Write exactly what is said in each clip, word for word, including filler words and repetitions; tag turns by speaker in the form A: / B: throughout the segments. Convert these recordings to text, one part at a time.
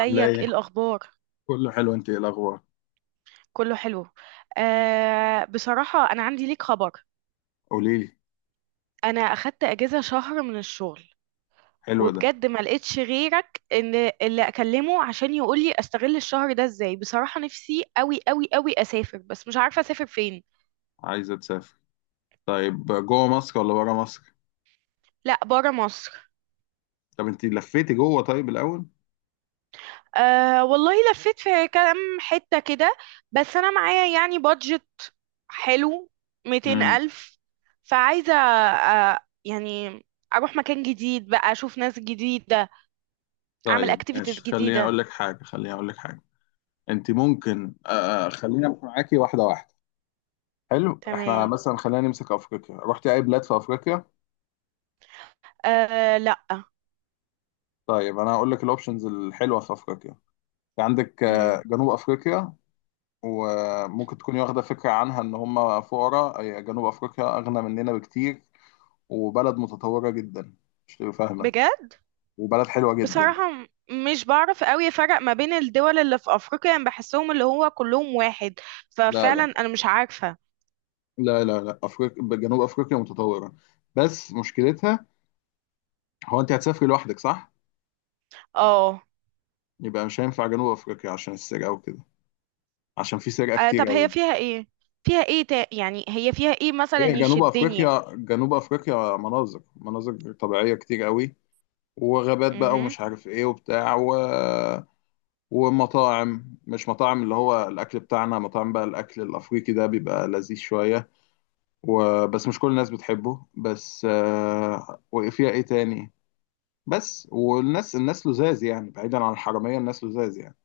A: عاملة
B: ايه
A: ايه؟
B: الاخبار؟
A: كله حلو، انت ايه الأخبار؟
B: كله حلو. آه، بصراحة انا عندي ليك خبر.
A: قوليلي.
B: انا اخدت اجازة شهر من الشغل.
A: حلو ده.
B: وبجد ما لقيتش غيرك ان اللي اكلمه عشان يقول لي استغل الشهر ده ازاي. بصراحة نفسي قوي قوي قوي اسافر، بس مش عارفة اسافر فين.
A: عايزة تسافر؟ طيب جوه مصر ولا بره مصر؟
B: لا، برا مصر.
A: طب انت لفيتي جوه طيب الأول؟
B: أه والله، لفيت في كام حتة كده. بس أنا معايا يعني بادجت. حلو. ميتين
A: امم.
B: ألف فعايزة أه يعني أروح مكان جديد بقى، أشوف ناس جديدة. أعمل
A: طيب
B: أكتيفيتيز
A: ماشي، خليني أقول
B: جديدة.
A: لك حاجة، خليني أقول لك حاجة. انت ممكن آه آه، خلينا معاكي واحدة واحدة. حلو، احنا
B: تمام.
A: مثلا خلينا نمسك أفريقيا. رحتي أي بلاد في أفريقيا؟
B: أه، لأ.
A: طيب أنا هقول لك الأوبشنز الحلوة في أفريقيا. في عندك آه،
B: مم.
A: جنوب أفريقيا. وممكن تكوني واخدة فكرة عنها إن هم فقراء، آه، جنوب أفريقيا أغنى مننا بكتير، وبلد متطورة جدا، مش تبقى فاهمة،
B: بجد.
A: وبلد حلوة جدا.
B: بصراحة، م- مش بعرف قوي أفرق ما بين الدول اللي في أفريقيا، يعني بحسهم اللي هو كلهم واحد.
A: لا
B: ففعلا
A: لا
B: أنا مش عارفة.
A: لا لا لا أفريقيا، جنوب أفريقيا متطورة. بس مشكلتها، هو أنت هتسافري لوحدك صح؟
B: اه.
A: يبقى مش هينفع جنوب أفريقيا عشان السرقة وكده، عشان في سرقة
B: آه، طب
A: كتير
B: هي
A: أوي.
B: فيها ايه؟ فيها ايه تا... يعني هي فيها ايه مثلا
A: هي جنوب
B: يشدني؟
A: أفريقيا، جنوب أفريقيا مناظر مناظر طبيعية كتير أوي، وغابات بقى،
B: امم.
A: ومش عارف إيه وبتاع و... ومطاعم مش مطاعم اللي هو الأكل بتاعنا، مطاعم بقى الأكل الأفريقي، ده بيبقى لذيذ شوية، وبس مش كل الناس بتحبه، بس آه. وفيها ايه تاني؟ بس والناس، الناس لزاز يعني، بعيدا عن الحرامية الناس لزاز يعني.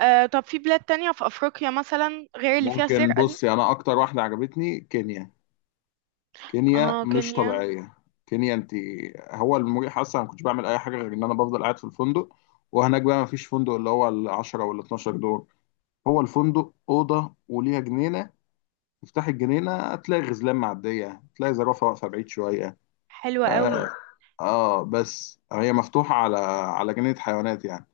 B: آه، طب في بلاد تانية في افريقيا مثلا غير اللي فيها
A: ممكن
B: سرقة دي؟
A: بصي، انا اكتر واحدة عجبتني كينيا. كينيا
B: اه،
A: مش
B: كينيا.
A: طبيعية. كينيا انت، هو المريح اصلا، ما كنتش بعمل اي حاجة غير ان انا بفضل قاعد في الفندق. وهناك بقى ما فيش فندق اللي هو العشرة ولا اتناشر دور، هو الفندق أوضة وليها جنينة، تفتح الجنينة تلاقي غزلان معدية، تلاقي زرافة واقفة بعيد شوية.
B: حلوة
A: اه،
B: قوي.
A: آه، بس هي مفتوحة على، على جنينة حيوانات يعني.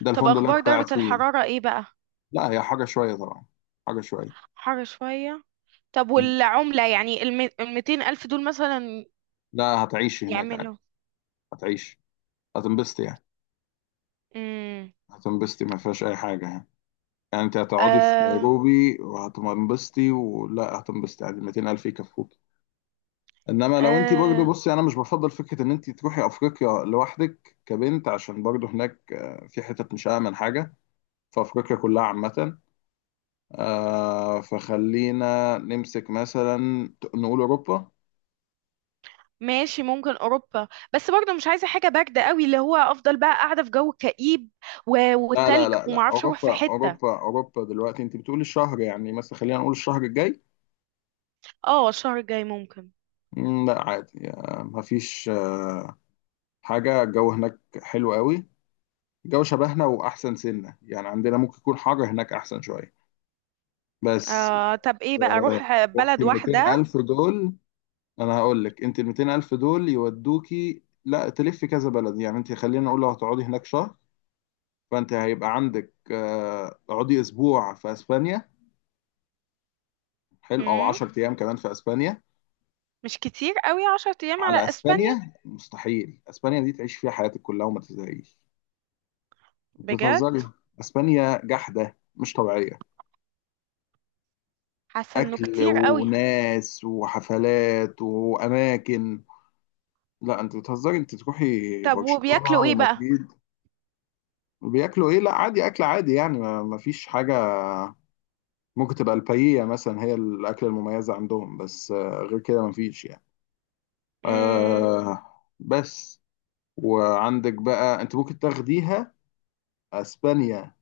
A: ده
B: طب
A: الفندق اللي أنا
B: اخبار
A: كنت
B: درجة
A: قاعد فيه.
B: الحرارة ايه بقى؟
A: لا هي حاجة شوية طبعا، حاجة شوية.
B: حر شوية. طب
A: مم.
B: والعملة، يعني الم... الميتين الف دول مثلا
A: لا هتعيشي هناك عادي،
B: يعملوا؟
A: هتعيشي، هتنبسطي يعني.
B: امم.
A: هتنبسطي ما فيهاش أي حاجة يعني. يعني أنت هتقعدي في
B: آه.
A: نيروبي وهتنبسطي، ولا هتنبسطي عادي، ميتين ألف يكفوك. إنما لو أنت برضه،
B: آه،
A: بصي أنا مش بفضل فكرة إن أنت تروحي أفريقيا لوحدك كبنت، عشان برضه هناك، آه، في حتت مش آمن حاجة في أفريقيا كلها عامة. آه، فخلينا نمسك مثلا، نقول أوروبا.
B: ماشي ممكن اوروبا. بس برضه مش عايزه حاجه بارده قوي اللي هو افضل بقى قاعده في جو كئيب و...
A: لا لا
B: والتلج
A: لا لا
B: ومعرفش اروح في
A: أوروبا،
B: حته.
A: أوروبا أوروبا دلوقتي، أنت بتقولي الشهر يعني، مثلا خلينا نقول الشهر الجاي.
B: اه، الشهر الجاي ممكن.
A: مم، لا عادي، آه، مفيش، آه، حاجة، الجو هناك حلو قوي. الجو شبهنا، وأحسن سنة يعني عندنا ممكن يكون حر، هناك أحسن شوية. بس
B: آه، طب ايه بقى،
A: آه،
B: اروح
A: وقت
B: بلد
A: ال ميتين
B: واحدة؟
A: ألف دول، أنا هقول لك، أنت ال ميتين ألف دول يودوكي لا تلفي كذا بلد، يعني أنت خلينا نقول لو هتقعدي هناك شهر، فانت هيبقى عندك، آه، اقعدي اسبوع في اسبانيا، حلو، او
B: مم.
A: عشرة ايام كمان في اسبانيا.
B: مش كتير قوي عشر ايام على
A: على
B: اسبانيا؟
A: اسبانيا؟ مستحيل، اسبانيا دي تعيش فيها حياتك كلها وما تزهقيش.
B: بجد.
A: بتهزري؟ اسبانيا جحده مش طبيعيه،
B: حاسة انه
A: اكل
B: كتير قوي.
A: وناس وحفلات واماكن. لا انت بتهزري، انت تروحي
B: طب
A: برشلونه
B: وبياكلوا ايه بقى؟
A: ومدريد. بياكلوا ايه؟ لا عادي اكل عادي يعني، ما ما فيش حاجه، ممكن تبقى البايية مثلا هي الاكله المميزه عندهم، بس آه، غير كده ما فيش يعني.
B: مم.
A: آه بس، وعندك بقى انت ممكن تاخديها، اسبانيا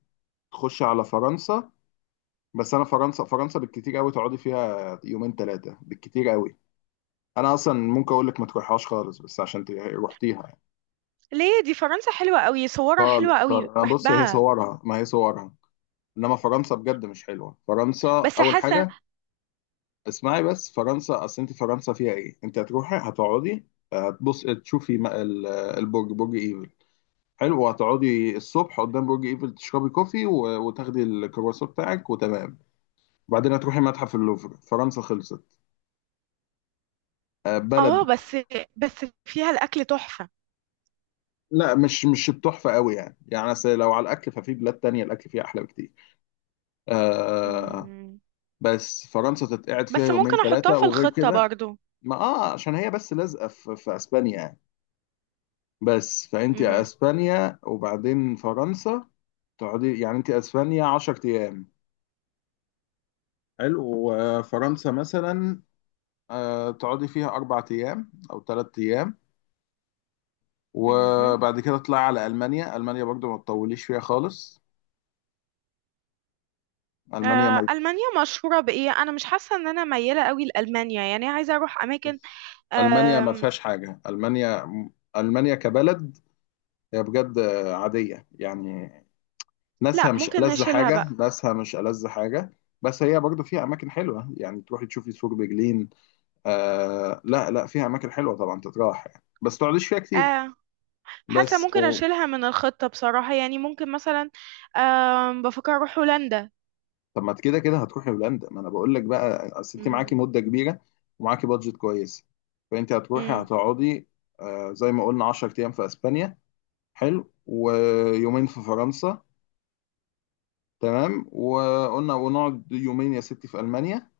A: تخش على فرنسا. بس انا فرنسا، فرنسا بالكتير قوي تقعدي فيها يومين ثلاثه بالكتير قوي، انا اصلا ممكن اقول لك ما تروحهاش خالص، بس عشان ت- رحتيها يعني.
B: ليه؟ دي فرنسا حلوة قوي، صورها حلوة
A: خالص خالص،
B: قوي،
A: انا بص، هي
B: بحبها.
A: صورها، ما هي صورها، انما فرنسا بجد مش حلوه. فرنسا
B: بس
A: اول
B: حاسة.
A: حاجه، اسمعي بس، فرنسا اصل انت، فرنسا فيها ايه، انت هتروحي هتقعدي، هتبص تشوفي م- ال- البرج، برج ايفل، حلو، وهتقعدي الصبح قدام برج ايفل تشربي كوفي و- وتاخدي الكرواسون بتاعك وتمام، وبعدين هتروحي متحف اللوفر. فرنسا خلصت. آه، بلد،
B: اه، بس. بس فيها الاكل تحفة.
A: لا مش مش التحفة قوي يعني، يعني أصل لو على الأكل ففي بلاد تانية الأكل فيها أحلى بكتير. آه.
B: مم.
A: بس فرنسا تتقعد فيها
B: بس
A: يومين
B: ممكن احطها
A: ثلاثة،
B: في
A: وغير
B: الخطة
A: كده،
B: برضو.
A: ما اه عشان هي بس لازقة في, في أسبانيا يعني، بس فأنت
B: مهم.
A: أسبانيا وبعدين فرنسا، تقعدي يعني أنت أسبانيا عشر أيام، حلو، وفرنسا مثلا، آه، تقعدي فيها أربع أيام أو ثلاث أيام،
B: مهم.
A: وبعد كده تطلعي على ألمانيا. ألمانيا برضو ما تطوليش فيها خالص. ألمانيا
B: آه،
A: ما
B: ألمانيا مشهورة بإيه؟ أنا مش حاسة إن أنا ميالة قوي لألمانيا، يعني عايزة أروح أماكن.
A: ألمانيا ما فيهاش حاجة. ألمانيا، ألمانيا كبلد هي بجد عادية يعني، ناسها
B: لا،
A: مش
B: ممكن
A: ألذ
B: نشيلها
A: حاجة،
B: بقى.
A: ناسها مش ألذ حاجة بس هي برضو فيها أماكن حلوة، يعني تروحي تشوفي سور برلين. آه لا لا، فيها أماكن حلوة طبعا تتراح يعني، بس تقعديش فيها كتير.
B: آه، حاسه
A: بس،
B: ممكن اشيلها من الخطه بصراحه، يعني ممكن مثلا. آه، بفكر اروح هولندا.
A: طب ما أنت كده كده هتروحي هولندا، ما انا بقول لك بقى، اصل انت معاكي
B: مم.
A: مده كبيره ومعاكي بادجت كويس، فانت هتروحي
B: مم.
A: هتقعدي، آه، زي ما قلنا عشر ايام في اسبانيا، حلو، ويومين في فرنسا، تمام، وقلنا ونقعد يومين يا ستي في المانيا.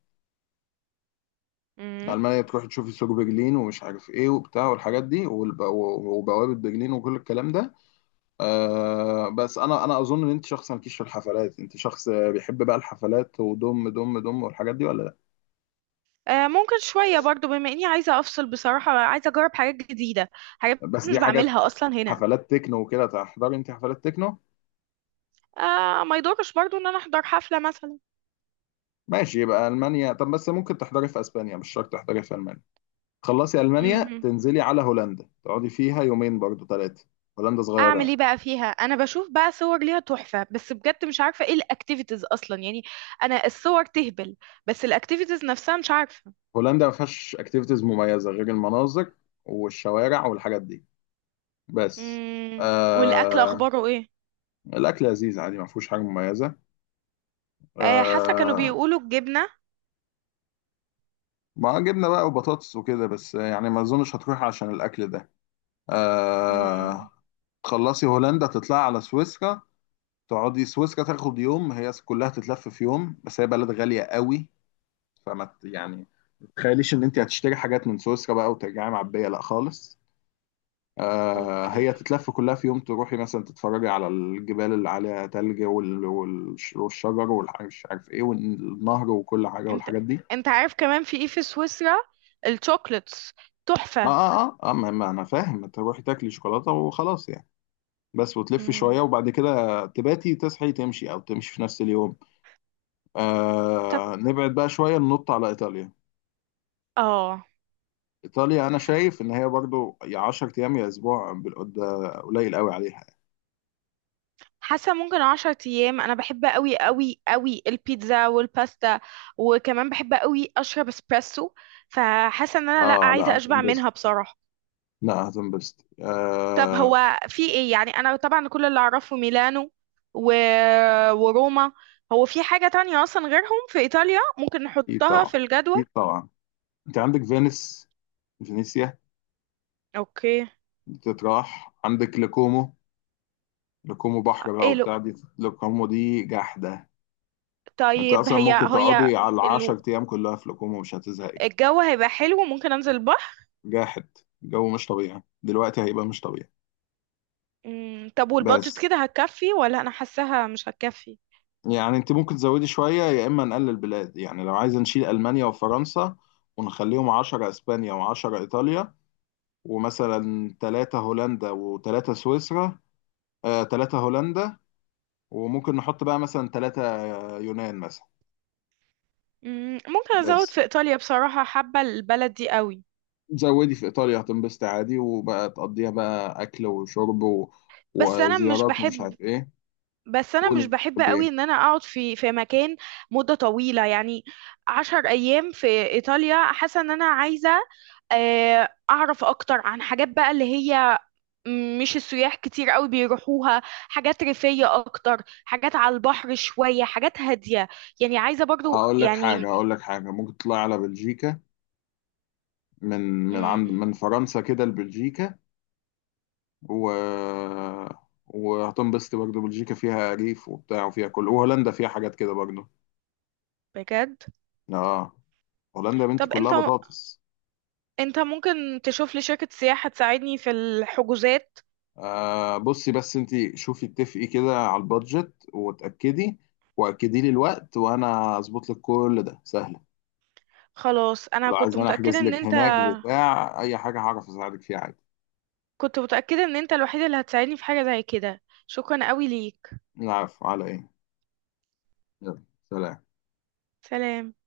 B: مم.
A: المانيا تروحي تشوفي سوق برلين، ومش عارف ايه وبتاع والحاجات دي، والب- وبوابه برلين وكل الكلام ده. آه بس، انا انا اظن ان انت شخص مالكيش في الحفلات، انت شخص بيحب بقى الحفلات ودم دم دم والحاجات دي، ولا؟
B: آه، ممكن شويه برضو، بما اني عايزه افصل بصراحه، عايزه اجرب حاجات جديده. حاجات
A: بس
B: مش
A: دي حاجات،
B: بعملها اصلا هنا.
A: حفلات تكنو وكده، تحضري انت حفلات تكنو؟
B: آه، ما يضرش برضو ان انا احضر حفله مثلا.
A: ماشي، يبقى المانيا، طب بس ممكن تحضري في اسبانيا، مش شرط تحضري في المانيا. خلصي المانيا
B: مهم.
A: تنزلي على هولندا، تقعدي فيها يومين برضو ثلاثه. هولندا صغيره
B: اعمل
A: يعني.
B: ايه بقى فيها؟ انا بشوف بقى صور ليها تحفه، بس بجد مش عارفه ايه الاكتيفيتيز اصلا يعني. انا الصور تهبل. بس الاكتيفيتيز نفسها مش عارفه.
A: هولندا ما فيهاش اكتيفيتيز مميزه غير المناظر والشوارع والحاجات دي، بس
B: امم. والاكل
A: آه...
B: اخباره ايه؟
A: الاكل لذيذ عادي، ما فيهوش حاجه مميزه،
B: آه، حاسه كانوا
A: آه...
B: بيقولوا الجبنه.
A: ما جبنه بقى وبطاطس وكده، بس يعني ما اظنش هتروح عشان الاكل ده.
B: امم.
A: آه... تخلصي هولندا تطلعي على سويسرا. تقعدي سويسرا تاخد يوم، هي كلها تتلف في يوم، بس هي بلد غالية قوي، فما ت- يعني ما تتخيليش ان انت هتشتري حاجات من سويسرا بقى وترجعي معبية، لا خالص. آه
B: اوكي.
A: هي تتلف كلها في يوم، تروحي مثلا تتفرجي على الجبال اللي عليها تلج، وال- والش- والشجر والمش عارف ايه والنهر وكل حاجة
B: انت
A: والحاجات دي.
B: انت عارف كمان في ايه في سويسرا؟ الشوكليتس
A: اه
B: تحفه.
A: اه اه, آه ما, ما انا فاهم، تروحي تاكلي شوكولاتة وخلاص يعني، بس وتلفي شوية،
B: امم.
A: وبعد كده تباتي تصحي تمشي، او تمشي في نفس اليوم.
B: طب.
A: آه نبعد بقى شوية، ننط على إيطاليا.
B: اه.
A: إيطاليا أنا شايف إن هي برضو يا عشر أيام يا أسبوع، بالقد- ده قليل قوي عليها.
B: حاسه ممكن عشر ايام، انا بحب قوي قوي قوي البيتزا والباستا. وكمان بحب قوي اشرب اسبريسو. فحاسه ان انا لا،
A: آه لا
B: عايزه اشبع
A: هتنبسط،
B: منها بصراحه.
A: لا هتنبسط
B: طب
A: آه.
B: هو في ايه؟ يعني انا طبعا كل اللي اعرفه ميلانو و... وروما. هو في حاجة تانية اصلا غيرهم في ايطاليا ممكن
A: أكيد
B: نحطها
A: طبعا،
B: في الجدول؟
A: أكيد طبعا. أنت عندك فينيس، فينيسيا
B: اوكي.
A: دي تتراح، عندك لكومو، لكومو بحر بقى
B: ايه لو
A: وبتاع، دي لكومو دي جحدة. أنت
B: طيب.
A: أصلا
B: هي
A: ممكن
B: هي
A: تقعدي على
B: ال-
A: عشر أيام كلها في لكومو مش هتزهقي.
B: الجو هيبقى حلو، ممكن انزل البحر.
A: جاحد، الجو مش طبيعي دلوقتي، هيبقى مش طبيعي.
B: مم، طب والبادجت
A: بس
B: كده هتكفي، ولا انا حاساها مش هتكفي؟
A: يعني انت ممكن تزودي شوية، يا اما نقلل بلاد، يعني لو عايزة نشيل المانيا وفرنسا ونخليهم عشر اسبانيا و10 ايطاليا، ومثلا تلاتة هولندا و3 سويسرا، آه ثلاثة هولندا، وممكن نحط بقى مثلا ثلاثة يونان مثلا.
B: مم، ممكن ازود
A: بس
B: في ايطاليا بصراحة، حابة البلد دي قوي.
A: زودي في ايطاليا هتنبسطي عادي، وبقى تقضيها بقى اكل وشرب و...
B: بس انا مش
A: وزيارات ومش
B: بحب.
A: عارف ايه.
B: بس انا
A: قولي
B: مش بحب
A: بتحبي
B: قوي
A: ايه.
B: ان انا اقعد في في مكان مدة طويلة يعني. عشر ايام في ايطاليا، حاسة ان انا عايزة آه، اعرف اكتر عن حاجات بقى اللي هي مش السياح كتير قوي بيروحوها، حاجات ريفية اكتر، حاجات على البحر شوية، حاجات هادية. يعني عايزة برضو
A: هقول لك حاجة،
B: يعني.
A: هقول لك حاجة، ممكن تطلعي على بلجيكا، من من عند
B: مم،
A: من فرنسا كده لبلجيكا، و... وهتنبسط برضه، بلجيكا فيها ريف وبتاع وفيها كل، وهولندا فيها حاجات كده برضه.
B: بجد.
A: اه، هولندا يا بنتي
B: طب انت،
A: كلها بطاطس.
B: انت ممكن تشوف لي شركة سياحة تساعدني في الحجوزات؟
A: آه بصي بس انت، شوفي اتفقي كده على البادجت وتأكدي، واكدي لي الوقت وانا اظبط لك كل ده سهله.
B: خلاص، انا
A: ولو عايز
B: كنت
A: انا
B: متأكدة
A: احجز
B: ان
A: لك
B: انت.
A: هناك بتاع اي حاجه هعرف اساعدك فيها عادي.
B: كنت متأكدة ان انت الوحيد اللي هتساعدني في حاجة زي كده. شكرا قوي ليك.
A: العفو على ايه، يلا، سلام.
B: سلام.